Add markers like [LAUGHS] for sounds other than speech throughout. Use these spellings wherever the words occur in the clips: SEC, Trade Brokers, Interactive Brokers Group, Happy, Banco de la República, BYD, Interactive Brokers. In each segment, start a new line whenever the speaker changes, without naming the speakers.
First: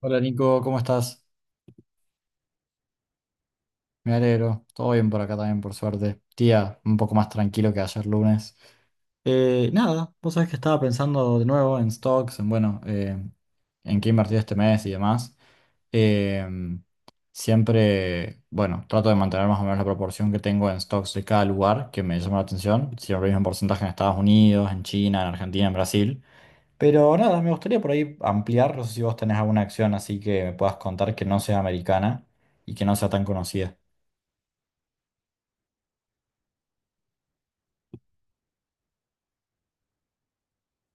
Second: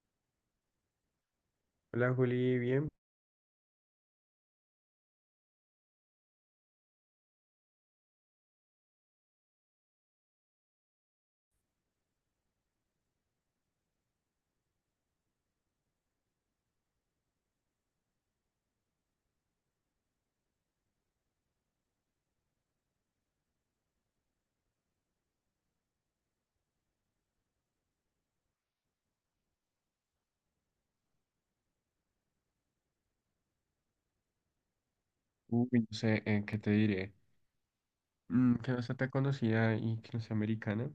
Hola Nico, ¿cómo estás?
Hola Juli, bien.
Me alegro, todo bien por acá también, por suerte. Tía, un poco más tranquilo que ayer lunes. Nada, vos sabés que estaba pensando de nuevo en stocks, en bueno, en qué invertir este mes y demás. Em, Siempre, bueno, trato de mantener más o menos la proporción que tengo en stocks de cada lugar que me llama la atención. Siempre el mismo porcentaje en Estados Unidos, en China, en Argentina, en Brasil. Pero nada, me gustaría por ahí ampliar, no sé si vos tenés alguna acción así que me puedas contar que no sea americana y que no sea tan conocida.
Uy, no sé, ¿qué te diré? Mm, que no sea tan conocida y que no sea americana.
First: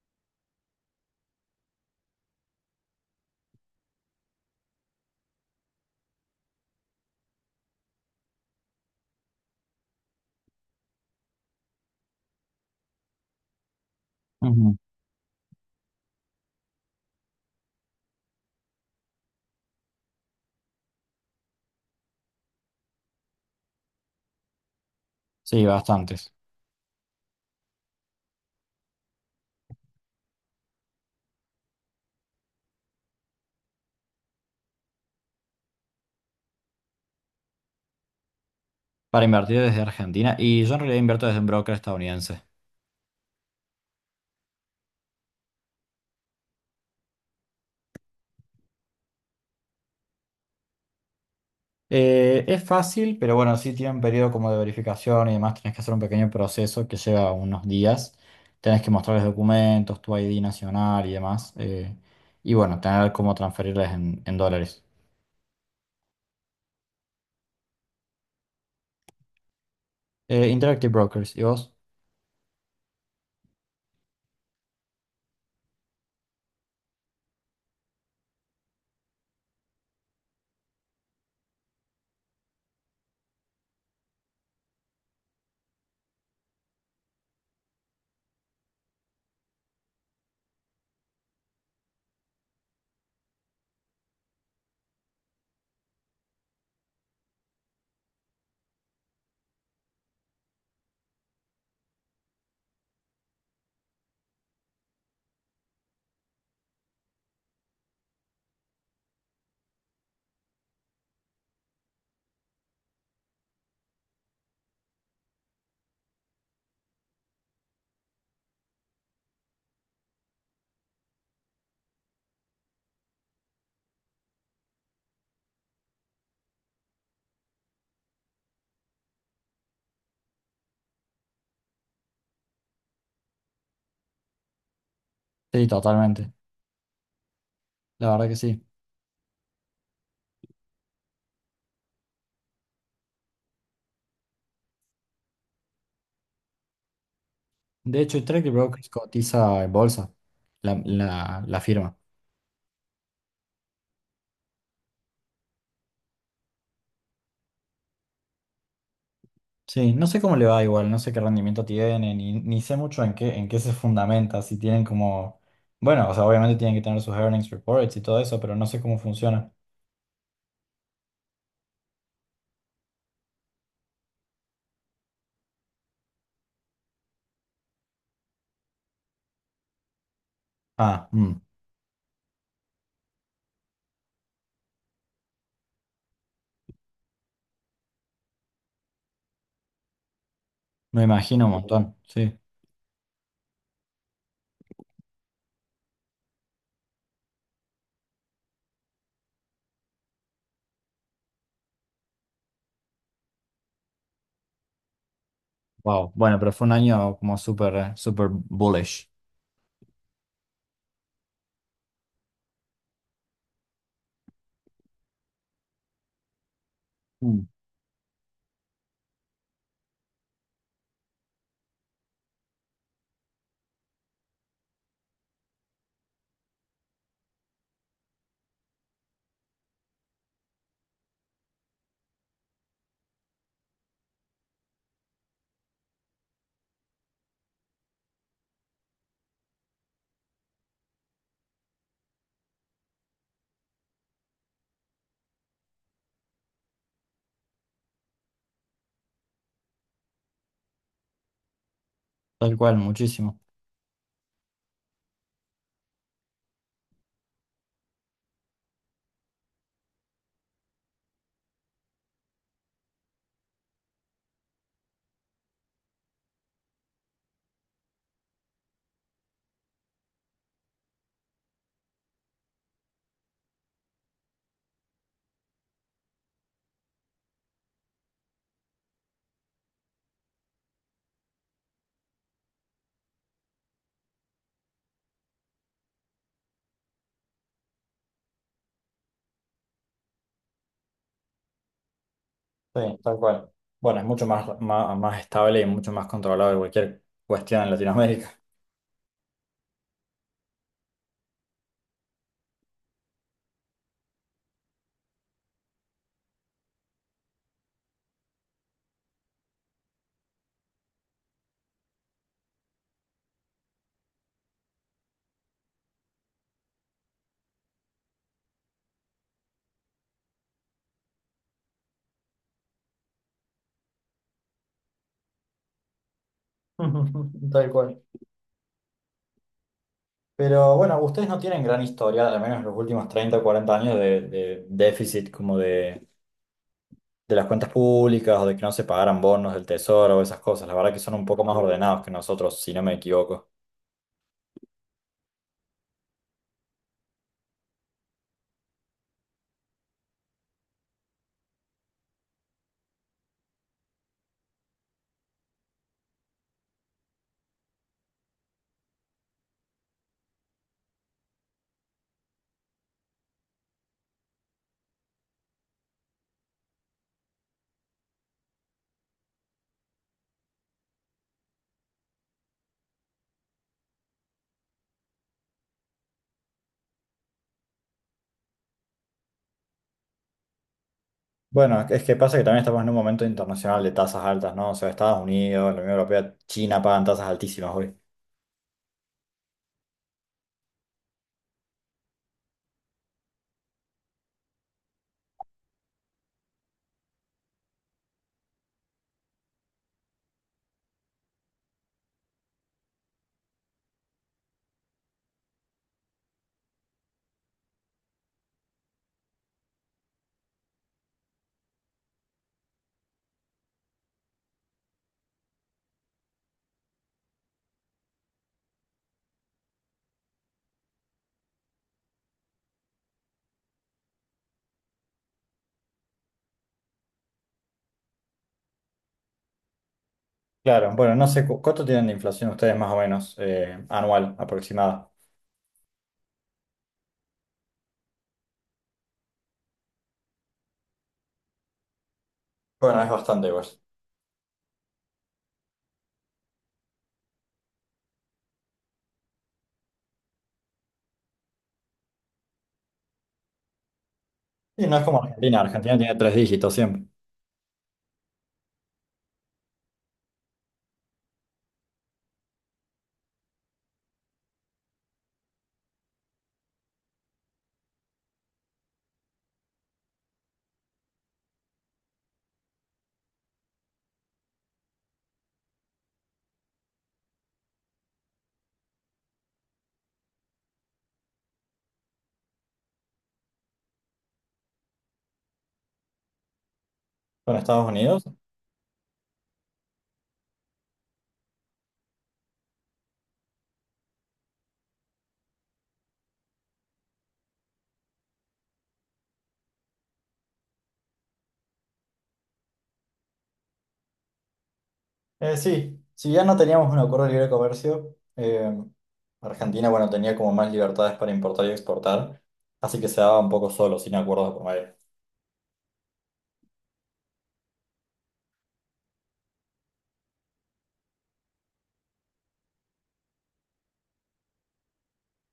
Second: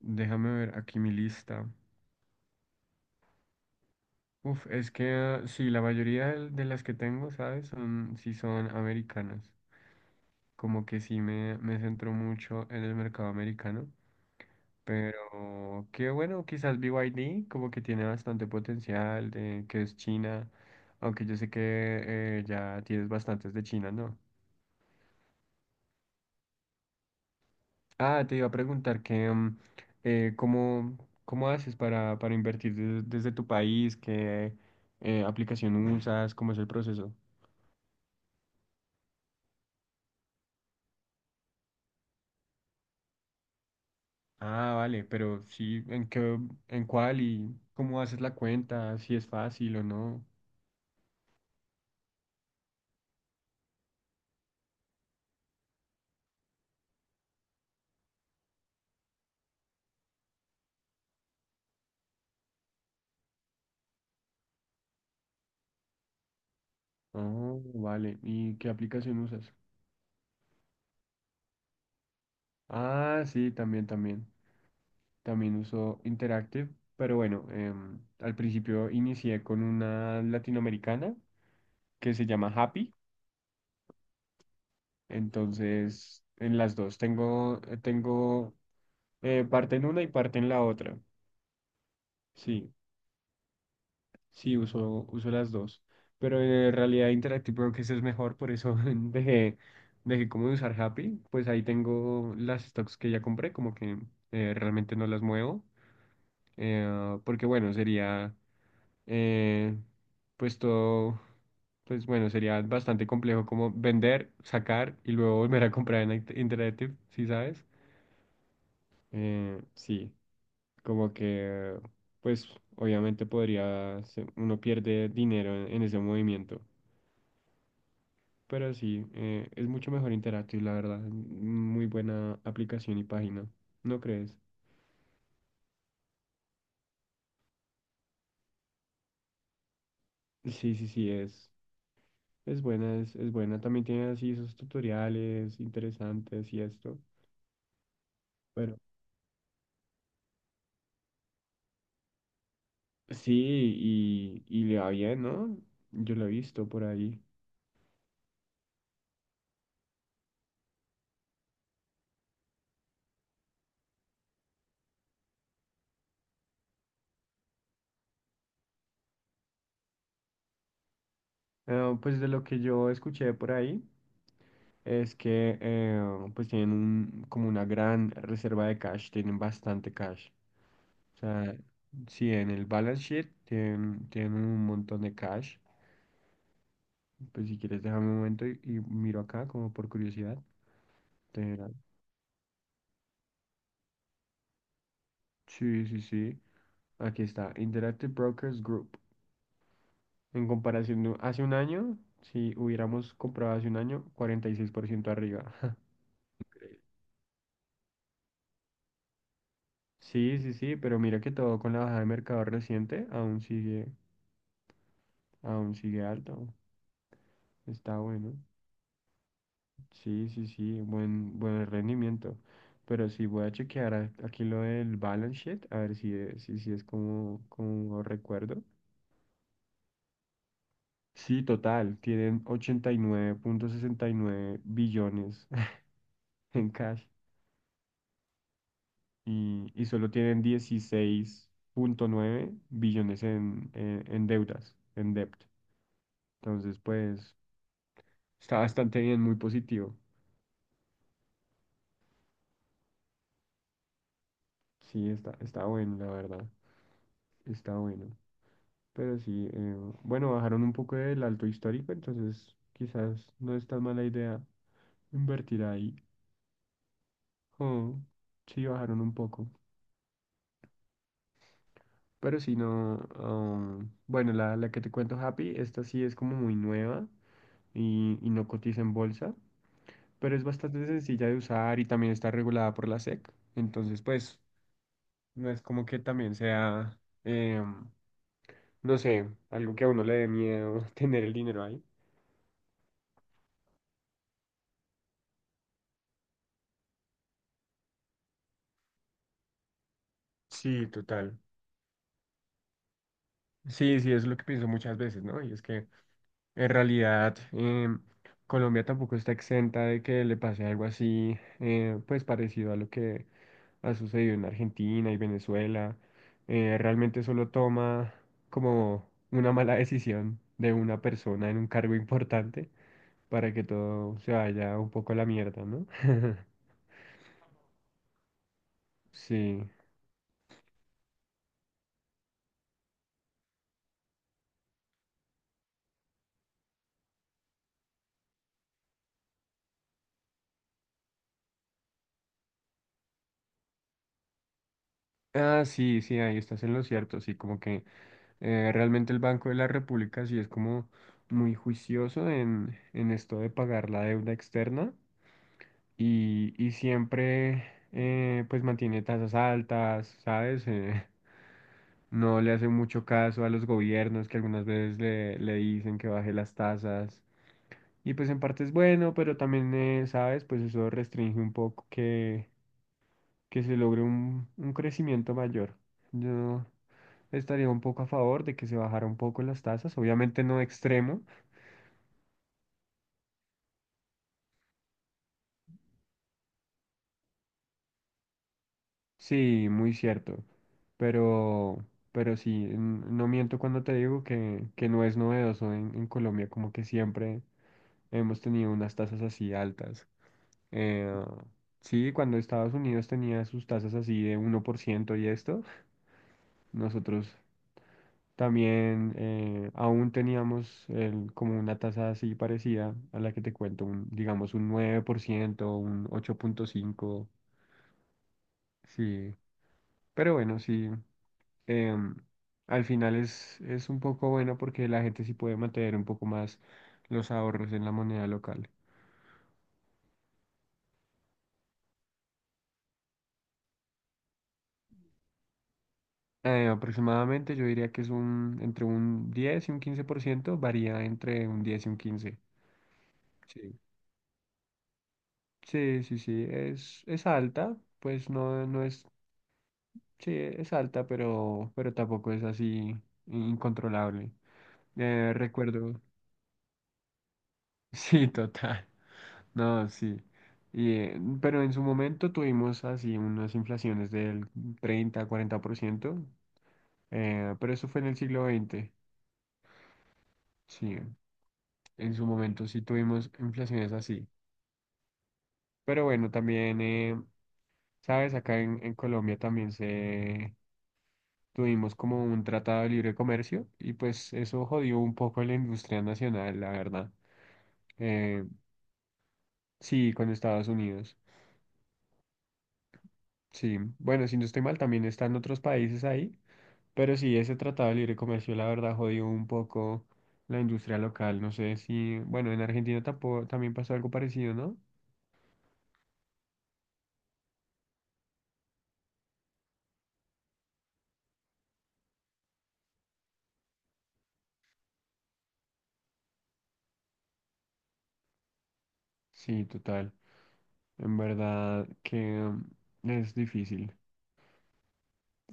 Déjame ver aquí mi lista. Uf, es que ah, sí, la mayoría de las que tengo, ¿sabes? Son, sí son americanas. Como que sí me centro mucho en el mercado americano.
Ujú.
Pero qué bueno, quizás BYD como que tiene bastante potencial de que es China. Aunque yo sé que ya tienes bastantes de China, ¿no?
Sí, bastantes.
Ah, te iba a preguntar que ¿cómo, cómo haces para invertir desde tu país? ¿Qué aplicación usas? ¿Cómo es el proceso?
Para invertir desde Argentina, y yo en realidad invierto desde un broker estadounidense.
Ah, vale, pero sí, ¿en qué, en cuál y cómo haces la cuenta? ¿Si es fácil o no?
Es fácil, pero bueno, sí tiene un periodo como de verificación y demás, tenés que hacer un pequeño proceso que lleva unos días. Tenés que mostrarles documentos, tu ID nacional y demás. Y bueno, tener cómo transferirles en dólares.
Oh, vale. ¿Y qué aplicación usas?
Interactive Brokers, ¿y vos?
Ah, sí, también, también. También uso Interactive, pero bueno, al principio inicié con una latinoamericana que se llama Happy. Entonces, en las dos, tengo parte en una y parte en la otra. Sí, sí, uso, uso las dos. Pero en realidad Interactive Brokers es mejor, por eso [LAUGHS] dejé, dejé como de usar Happy. Pues ahí tengo las stocks que ya compré, como que realmente no las muevo. Porque bueno, sería eh, pues todo, pues bueno, sería bastante complejo como vender, sacar y luego volver a comprar en Interactive, ¿sí sabes? Sí, como que, pues obviamente podría, uno pierde dinero en ese movimiento, pero sí, es mucho mejor Interactive, la verdad, muy buena aplicación y página, ¿no crees?
Sí, totalmente. La verdad que sí.
Sí, sí, sí, es buena, también tiene así sus tutoriales interesantes y esto,
De hecho, Trade
pero
Brokers cotiza en bolsa, la firma.
sí, y le va bien, ¿no? Yo lo he visto por ahí.
Sí, no sé cómo le va igual, no sé qué rendimiento tiene, ni sé mucho en qué se fundamenta, si tienen como... Bueno, o sea, obviamente tienen que tener sus earnings reports y todo eso, pero no sé cómo funciona.
Ah, pues de lo que yo escuché por ahí. Es que pues tienen un, como una gran reserva de cash, tienen bastante cash.
Ah,
O
mm,
sea, sí, en el balance sheet tienen, tienen un montón de cash. Pues si quieres déjame un momento y miro acá como por curiosidad.
Me imagino un
Te-
montón, sí.
sí, sí, sí. Aquí está, Interactive Brokers Group. En comparación de hace un año, si hubiéramos comprado hace un año, 46% arriba. [LAUGHS]
Wow, bueno, pero fue un año como súper, súper bullish.
Sí, sí, sí, pero mira que todo con la bajada de mercado reciente aún sigue. Aún sigue alto.
Mm.
Está bueno. Sí, sí, sí. Buen, buen rendimiento. Pero sí voy a chequear aquí lo del balance sheet. A ver si es, si, si es como, como recuerdo. Sí, total. Tienen ochenta y nueve punto sesenta y nueve billones [LAUGHS] en cash. Y solo tienen 16.9 billones en deudas, en debt. Entonces, pues, está bastante bien, muy positivo.
Tal cual, muchísimo.
Sí, está, está bueno, la verdad. Está bueno. Pero sí, bueno, bajaron un poco del alto histórico, entonces quizás no es tan mala idea invertir ahí. Oh, sí, bajaron un poco. Pero sí, no. Bueno, la que te cuento, Happy, esta sí es como muy nueva y no cotiza en bolsa, pero es bastante sencilla de usar y también está regulada por la SEC. Entonces, pues, no es como que también sea, em, no sé, algo que a uno le dé miedo [LAUGHS] tener el dinero ahí.
Sí, tal cual. Bueno, es mucho más, más, más estable y mucho más controlado que cualquier cuestión en Latinoamérica.
Sí, total. Sí, sí, es lo que pienso muchas veces, ¿no? Y es que en realidad Colombia tampoco está exenta de que le pase algo así, pues parecido a lo que ha sucedido en Argentina y Venezuela. Realmente solo toma como una mala decisión de una persona en un cargo importante para que todo se vaya un poco a la mierda, ¿no? [LAUGHS]
[LAUGHS] Tal cual.
Sí.
Pero bueno, ustedes no tienen gran historia, al menos en los últimos 30 o 40 años, de déficit como de las cuentas públicas o de que no se pagaran bonos del tesoro o esas cosas. La verdad que son un poco más ordenados que nosotros, si no me equivoco.
Ah, sí, sí, ahí estás en lo cierto, sí, como que... Realmente el Banco de la República sí es como muy juicioso en esto de pagar la deuda externa y siempre pues mantiene tasas altas, ¿sabes? [LAUGHS] No le hace mucho caso a los gobiernos que algunas veces le, le dicen que baje las tasas y pues en parte es bueno, pero también, ¿sabes? Pues eso restringe un poco que se logre un crecimiento mayor. Yo estaría un poco a favor de que se bajara un poco las tasas, obviamente no extremo,
Bueno, es que pasa que también estamos en un momento internacional de tasas altas, ¿no? O sea, Estados Unidos, la Unión Europea, China pagan tasas altísimas hoy.
sí, muy cierto, pero, pero sí, no miento cuando te digo que no es novedoso en Colombia, como que siempre hemos tenido unas tasas así altas. Eh, sí, cuando Estados Unidos tenía sus tasas así de 1% y esto, nosotros también aún teníamos como una tasa así parecida a la que te cuento, un, digamos un 9% un 8.5%, sí. Pero bueno, sí, em, al final es un poco bueno porque la gente sí puede mantener un poco más los ahorros en la moneda local.
Claro, bueno, no sé cuánto tienen de inflación ustedes más o menos anual aproximada.
Aproximadamente yo diría que es un, entre un 10 y un 15%, varía entre un 10 y un
Bueno, es bastante,
15%. Sí.
pues.
Sí, sí, sí, es alta, pues no, no es. Sí, es alta, pero tampoco es así incontrolable.
Y no es como Argentina, Argentina
Recuerdo,
tiene tres dígitos siempre.
[LAUGHS] sí, total. No, sí. Y, pero en su momento tuvimos así unas inflaciones del 30, 40%, pero eso fue en el siglo XX. Sí, en su momento sí tuvimos inflaciones así. Pero bueno, también, ¿sabes? Acá en Colombia también se, tuvimos como un tratado de libre comercio y pues eso jodió un poco la industria nacional, la verdad.
Bueno, Estados Unidos.
Eh, sí, con Estados Unidos. Sí, bueno, si no estoy mal, también están otros países ahí, pero sí, ese tratado de libre comercio, la verdad, jodió un poco la industria local. No sé si, bueno, en Argentina tampoco, también pasó algo parecido, ¿no?
Sí, si ya no teníamos un acuerdo de libre comercio, Argentina, bueno, tenía como más libertades para importar y exportar, así que se daba un poco solo, sin acuerdos de por medio.
Sí, total. En verdad que mm, es difícil.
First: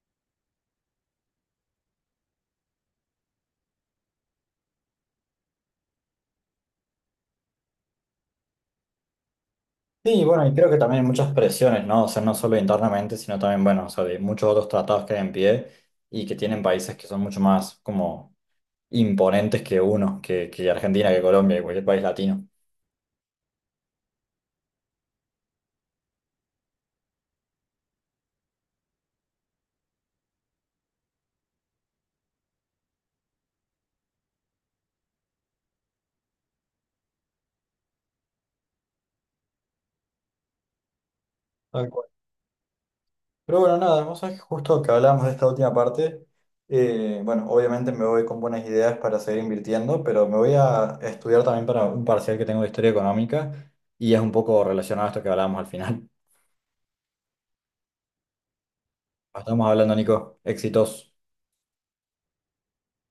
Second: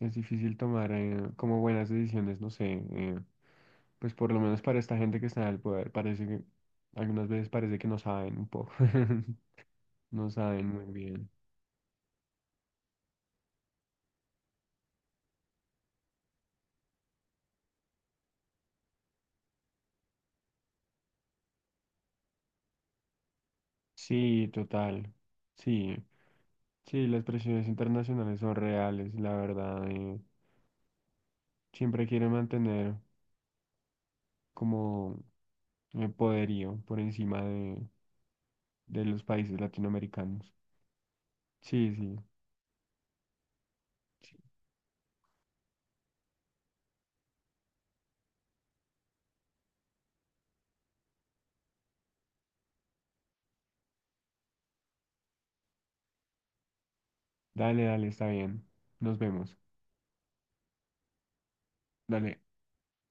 Es difícil tomar como buenas decisiones, no sé. Pues por lo menos para esta gente que está en el poder, parece que algunas veces parece que no saben un poco, [LAUGHS]
Sí,
no
bueno, y
saben
creo que
muy
también hay
bien.
muchas presiones, ¿no? O sea, no solo internamente, sino también, bueno, o sea, de muchos otros tratados que hay en pie y que tienen países que son mucho más como imponentes que uno, que Argentina, que Colombia, que cualquier país latino.
Sí, total. Sí, sí, las presiones internacionales son reales, la verdad. Siempre quieren mantener como el poderío por encima de los países latinoamericanos.
Tal
Sí,
cual.
sí.
Pero bueno, nada, vos sabés
Sí.
que justo que hablábamos de esta última parte, bueno, obviamente me voy con buenas ideas para seguir invirtiendo, pero me voy a estudiar también para un parcial que tengo de historia económica y es un poco relacionado a esto que hablábamos al final.
Dale, dale, está bien. Nos
[LAUGHS]
vemos.
Estamos hablando, Nico, éxitos.
Dale.